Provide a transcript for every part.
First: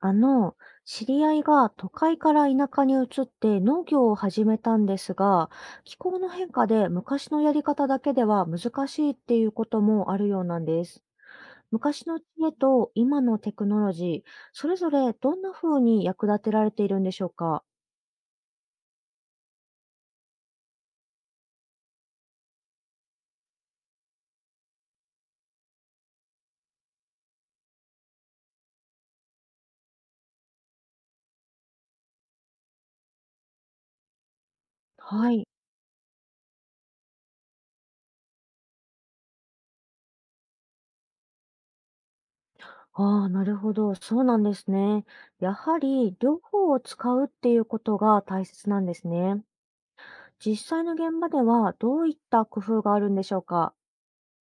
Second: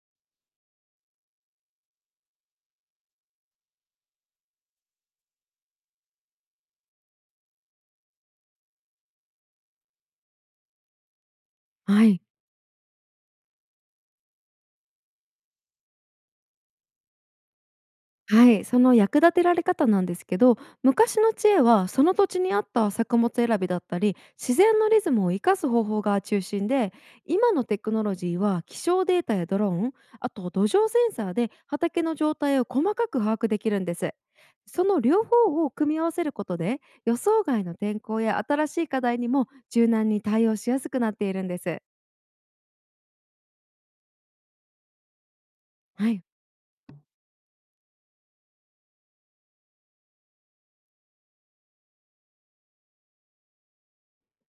あの、知り合いが都会から田舎に移って農業を始めたんですが、気候の変化で昔のやり方だけでは難しいっていうこともあるようなんです。は昔のい。知恵と今のテクノロジー、それぞれどんな風に役立てられているんでしょうか？はい、その役立てられ方なんですけど、昔の知恵はその土地に合った作物選びだったり、自然のリズムを生かす方法が中心で、今のテクノロジーは気象データやドローン、あと土壌センサーで畑の状態を細かく把握できるんです。その両はい。方を組み合わせることで、予想外の天候や新しい課題にも柔軟に対応しやすくなっているんです。ああ、なるほど。そうなんですね。やははりい。両方を使うっていうことが大切なんですね。実際の現場ではどういった工夫があるんでしょうか？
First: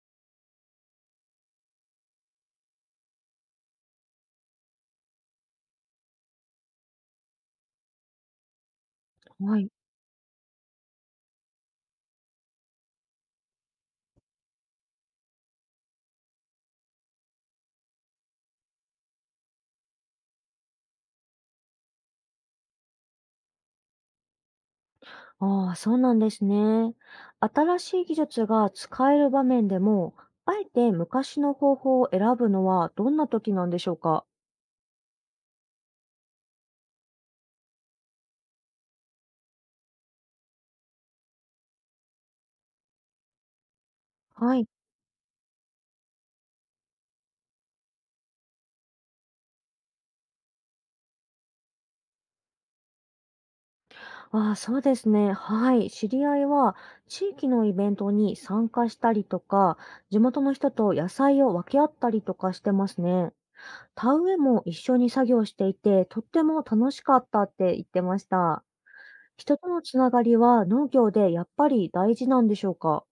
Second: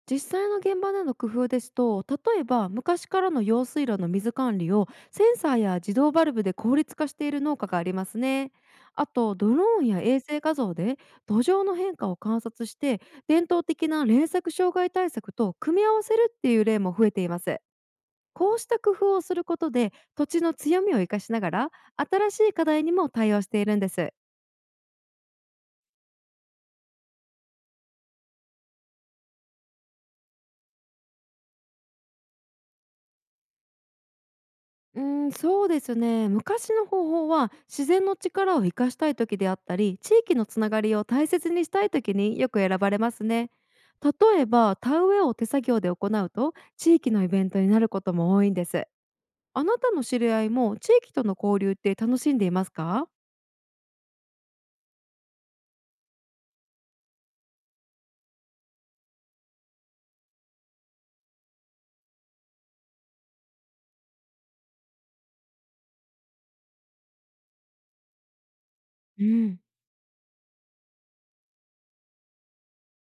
実際の現場での工夫ですと、例えば昔からの用水路の水管理をセンサーや自動バルブで効率化している農家がありますね。あとドはロい。ーンや衛星画像で土壌の変化を観察して、伝統的な連作障害対策と組み合わせるっていう例も増えています。こうした工夫をすることで、土地の強みを生かしながら新しい課題にも対応しているんです。ああ、そうなんですね。新しい技術が使える場面でも、あえて昔の方法を選ぶのはどんな時なんでしょうか？うん、そうですね。昔の方法は自然の力を生かしたい時であったり、地域のつながりを大切にしたい時によく選ばれますね。例えはい。ば田植えを手作業で行うと、地域のイベントになることも多いんです。あなたの知り合いも地域との交流って楽しんでいますか？ああ、そうですね。はい。知り合いは地域のイベントに参加したりとか、地元の人と野菜を分け合ったりとかしてますね。田植えも一緒に作業していて、とっても楽しかったって言ってました。う人ん。とのつながりは農業でやっぱり大事なんでしょうか？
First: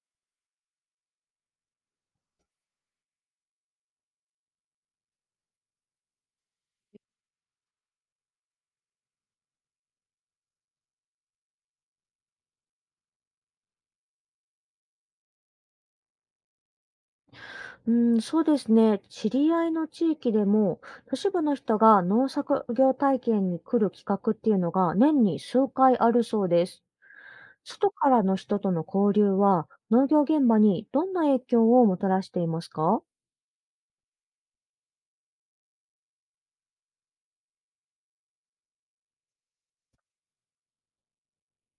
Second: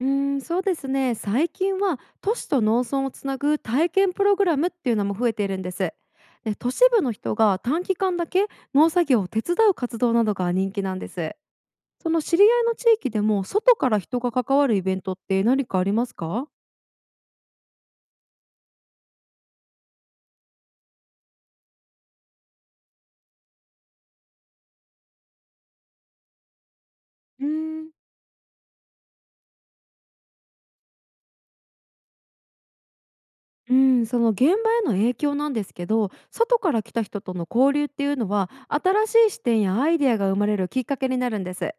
うーそうですね。最近は都市と農村をつなぐ体験プログラムっていうのも増えているんです。で、都市部の人が短期間だけ農作業を手伝う活動などが人気なんです。その知り合いの地域でも外から人が関わるイベントって何かありますか？うん、そうですね。知り合いの地域でも、都市部の人が農作業体験に来る企画っていうのが年に数回あるそうです。うーん外からの人との交流は、農業現場にどんな影響をもたらしていますか？うん、その現場への影響なんですけど、外から来た人との交流っていうのは新しい視点やアイデアが生まれるきっかけになるんです。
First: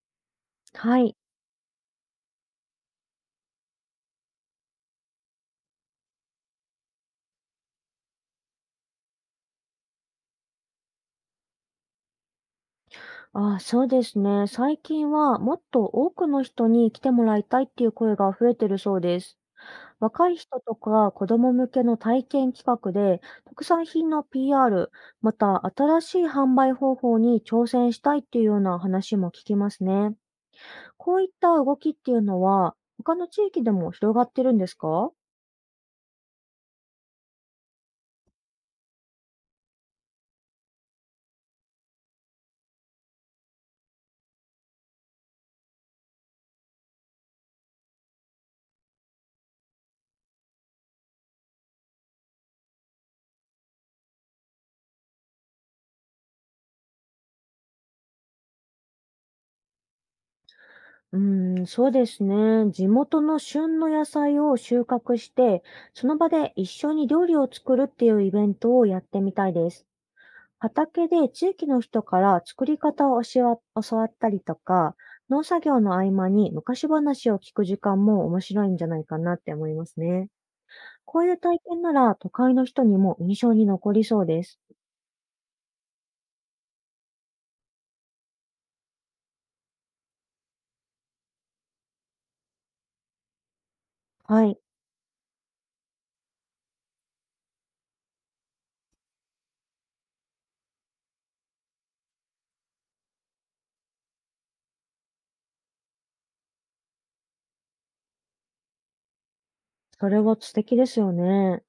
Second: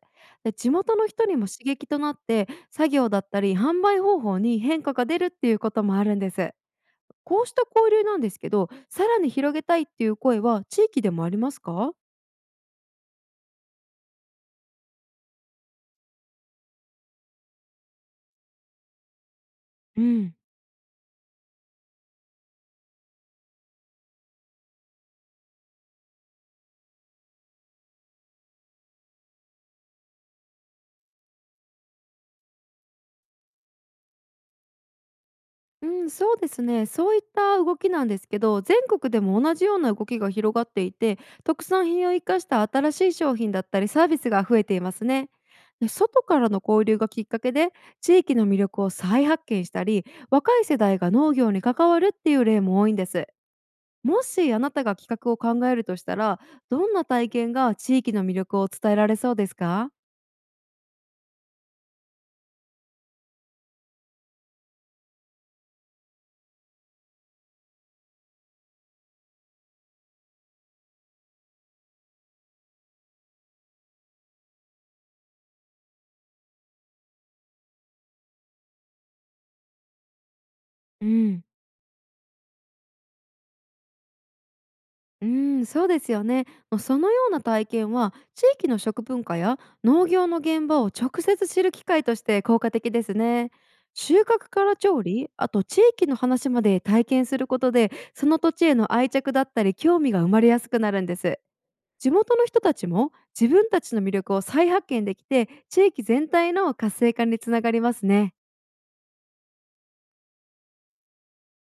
で、地元はのい。人にも刺激となって、作業だったり販売方法に変化が出るっていうこともあるんです。こうした交流なんですけど、さらに広げたいっていう声は地域でもありますか？ああ、そうですね。最近はもっと多くの人に来てもらいたいっていう声が増えてるそうです。う若ん。い人とか子供向けの体験企画で特産品の PR、また新しい販売方法に挑戦したいっていうような話も聞きますね。こういった動きっていうのは他の地域でも広がってるんですか？うん、そうですね。そういった動きなんですけど、全国でも同じような動きが広がっていて、特産品を生かした新しい商品だったりサービスが増えていますね。で、外からの交流がきっかけで、地域の魅力を再発見したり、若い世代が農業に関わるっていう例も多いんです。もしあなたが企画を考えるとしたら、どんな体験が地域の魅力を伝えられそうですか？うーん、そうですね。地元の旬の野菜を収穫して、その場で一緒に料理を作るっていうイベントをやってみたいです。畑で地域の人から作り方を教わったりとか、農作業の合間に昔話を聞く時間も面白いんじゃないかなって思いますね。うこういうん。体験なら都会の人にも印象に残りそうです。そうですよね。もうそのような体験は地域の食文化や農業の現場を直接知る機会として効果的ですね。収は穫い。から調理、あと地域の話まで体験することで、その土地への愛着だったり興味が生まれやすくなるんです。地元の人たちも自分たちの魅力を再発見できて、地域全体の活性化につながりますね。それは素敵ですよね。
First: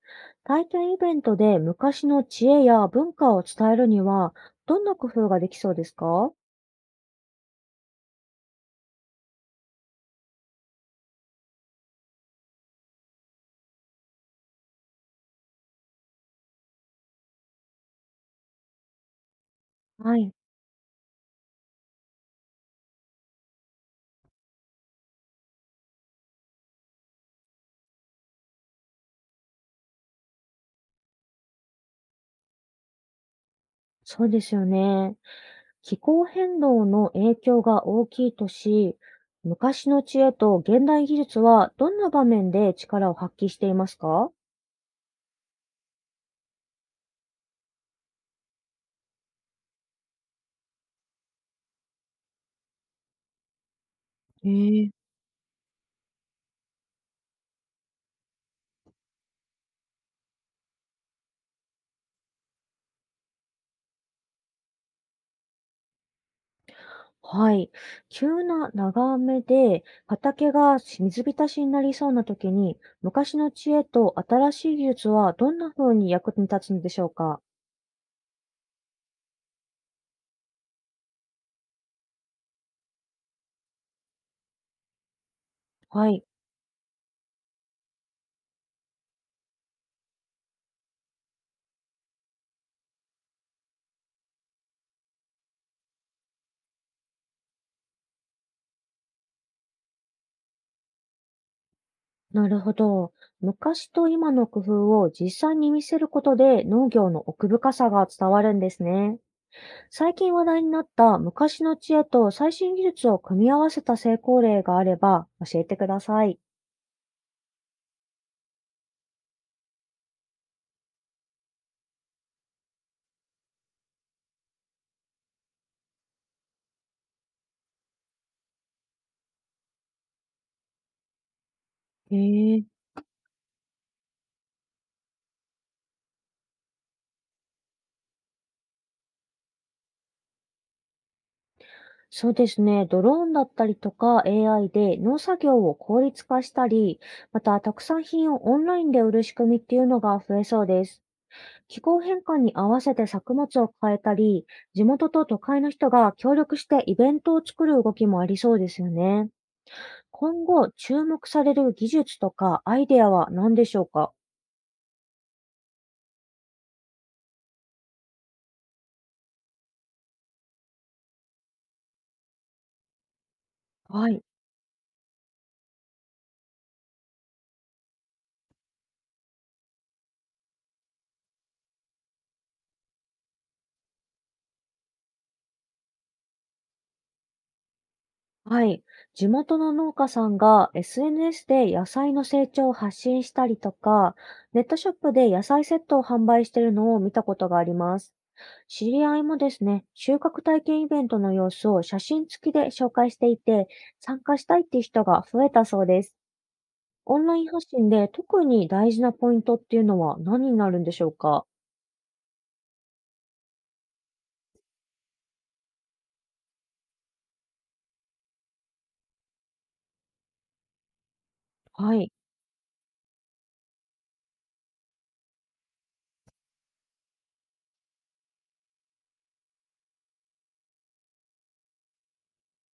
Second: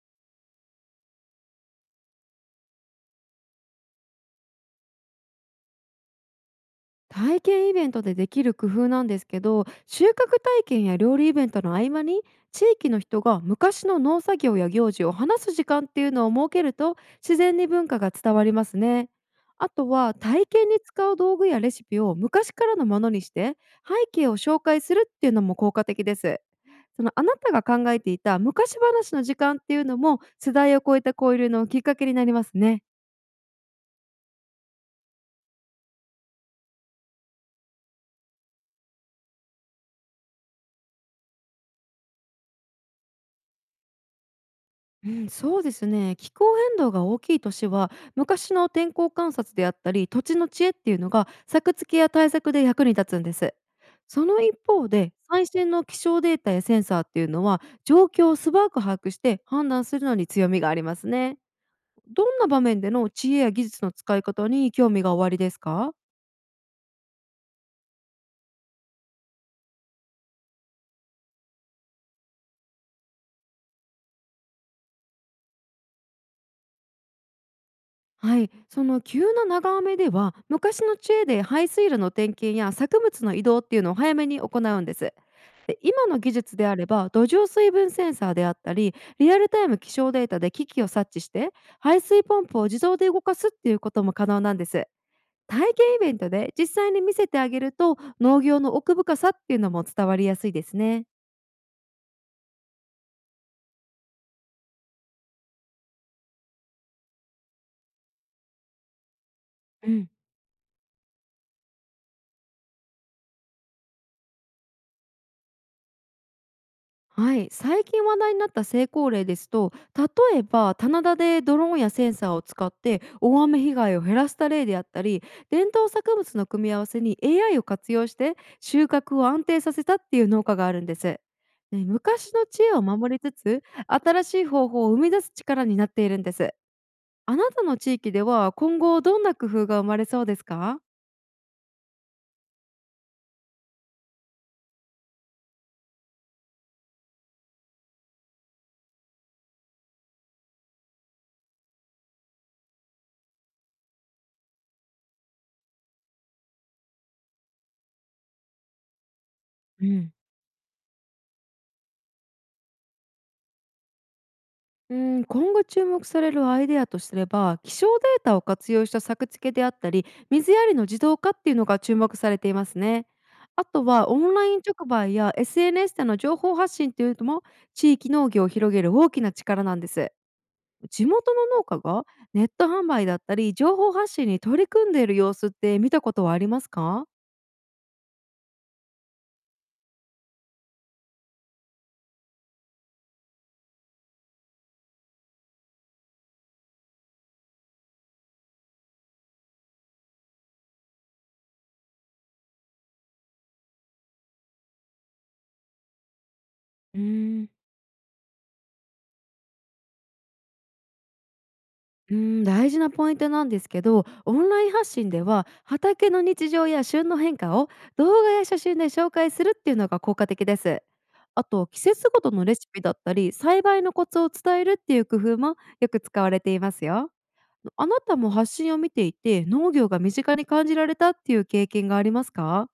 体験イベントで昔の知恵や文化を伝えるには、どんな工夫ができそうですか？体験イベントでできる工夫なんですけど、収穫体験や料理イベントの合間に地域の人が昔の農作業や行事を話す時間っていうのを設けると、自然に文化が伝わりますね。あとははい。体験に使う道具やレシピを昔からのものにして、背景を紹介するっていうのも効果的です。そのあなたが考えていた昔話の時間っていうのも、世代を超えた交流のきっかけになりますね。そうですよね。気候変動の影響が大きいとし、昔の知恵と現代技術はどんな場面で力を発揮していますか？うん、そうですね。気候変動が大きい年は昔の天候観察であったり、土地の知恵っていうのが作付けや対策で役に立つんです。そのえ一方ー、で、最新の気象データやセンサーっていうのは状況を素早く把握して判断するのに強みがありますね。どんな場面での知恵や技術の使い方に興味がおありですか？はい。急な長雨で畑が水浸しになりそうな時に、昔の知恵と新しい技術はどんな風に役に立つのでしょうか？はい、その急な長雨では昔の知恵で排水路の点検や作物の移動っていうのを早めに行うんです。で、今はのい。技術であれば土壌水分センサーであったりリアルタイム気象データで機器を察知して、排水ポンプを自動で動かすっていうことも可能なんです。体験イベントで実際に見せてあげると、農業の奥深さっていうのも伝わりやすいですね。なるほど。昔と今の工夫を実際に見せることで農業の奥深さが伝わるんですね。うん。最近話題になった昔の知恵と最新技術を組み合わせた成功例があれば教えてください。はい、最近話題になった成功例ですと、例えば棚田でドローンやセンサーを使って大雨被害を減らした例であったり、伝統作物の組み合わせに AI を活用して収穫を安定させたっていう農家があるんです。ね、へ昔のえ、知恵を守りつつ新しい方法を生み出す力になっているんです。あなたの地域では今後どんな工夫が生まれそうですか？そうですね。ドローンだったりとか AI で農作業を効率化したり、また特産品をオンラインで売る仕組みっていうのが増えそうです。気候変換に合わせて作物を変えたり、地元と都会の人が協力してイベントを作る動きもありそうですよね。うん。今後注目される技術とかアイデアは何でしょうか？うん、今後注目されるアイデアとすれば、気象データを活用した作付けであったり水やりの自動化っていうのが注目されていますね。あとははオい。ンライン直売や SNS での情報発信というのも地域農業を広げる大きな力なんです。地元の農家がネット販売だったり情報発信に取り組んでいる様子って見たことはありますか？はい。地元の農家さんが SNS で野菜の成長を発信したりとか、ネットショップで野菜セットを販売しているのを見たことがあります。知り合いもですね、収穫体験イベントの様子を写真付きで紹介していて、参加したいっていう人が増えたそうです。うーオンラインん発信で特に大事なポイントっていうのは何になるんでしょうか？うん、大事なポイントなんですけど、オンライン発信では畑の日常や旬の変化を動画や写真で紹介するっていうのが効果的です。あと、季は節い。ごとのレシピだったり、栽培のコツを伝えるっていう工夫もよく使われていますよ。あなたも発信を見ていて農業が身近に感じられたっていう経験がありますか？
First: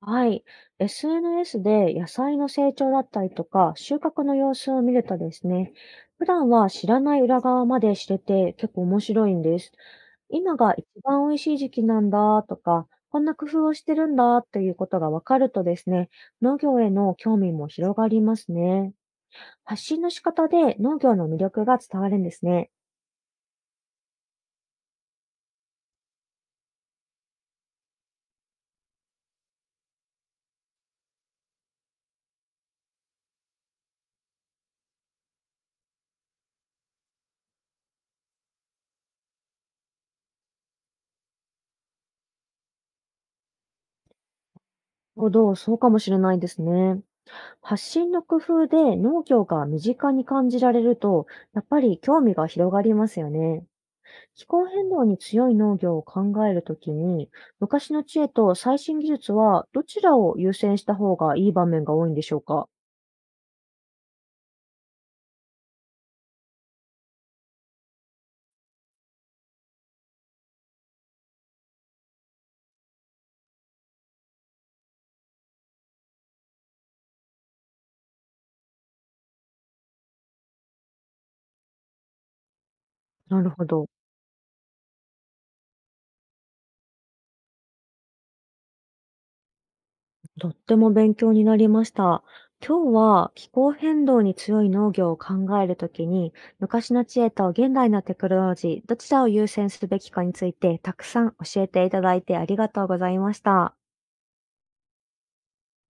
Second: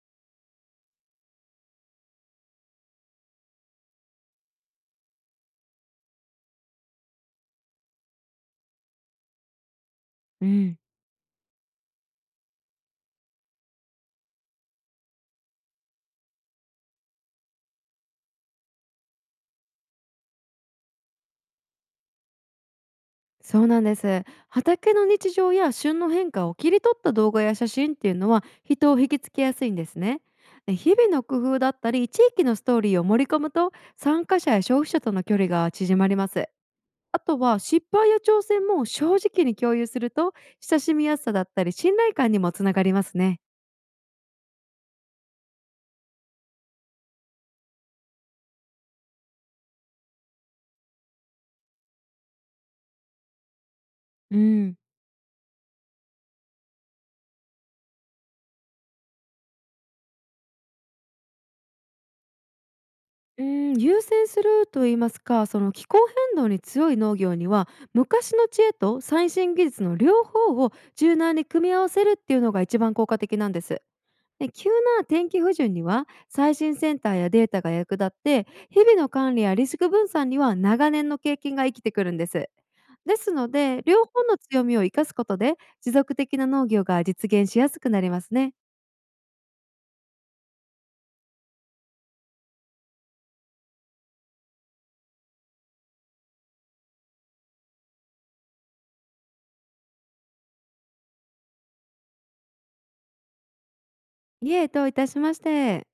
はい。SNS で野菜の成長だったりとか、収穫の様子を見るとですね、普段は知らない裏側まで知れて結構面白いんです。う今がん。一番美味しい時期なんだとか、こんな工夫をしてるんだということがわかるとですね、農業への興味も広がりますね。発信の仕方で農業の魅力が伝わるんですね。なるそうなんです。畑の日常や旬の変化を切り取った動画や写真っていうのは人を引きつけやすいんですね。で、日々の工夫だったり地域のストーリーを盛り込むと、参加者や消費者との距離が縮まります。あとは失敗や挑戦も正直に共有すると、親しみやすさだったり信頼感にもつながりますね。ほど、そうかもしれないですね。発信の工夫で農業が身近に感じられると、やっぱり興味が広がりますよね。う気候ん。変動に強い農業を考えるときに、昔の知恵と最新技術はどちらを優先した方がいい場面が多いんでしょうか？うん、優先すると言いますか、その気候変動に強い農業には、昔の知恵と最新技術の両方を柔軟に組み合わせるっていうのが一番効果的なんです。で、急な天気不順には最新センターやデータが役立って、日々の管理やリスク分散には長年の経験が生きてくるんです。ですなのるほで、ど。両方の強みを生かすことで持続的な農業が実現しやすくなりますね。とっても勉強になりました。今日は気候変動に強い農業を考えるときに、昔の知恵と現代のテクノロジー、どちらを優先すべきかについてたくさん教えていただいてありがとうございました。いえ、どういたしまして。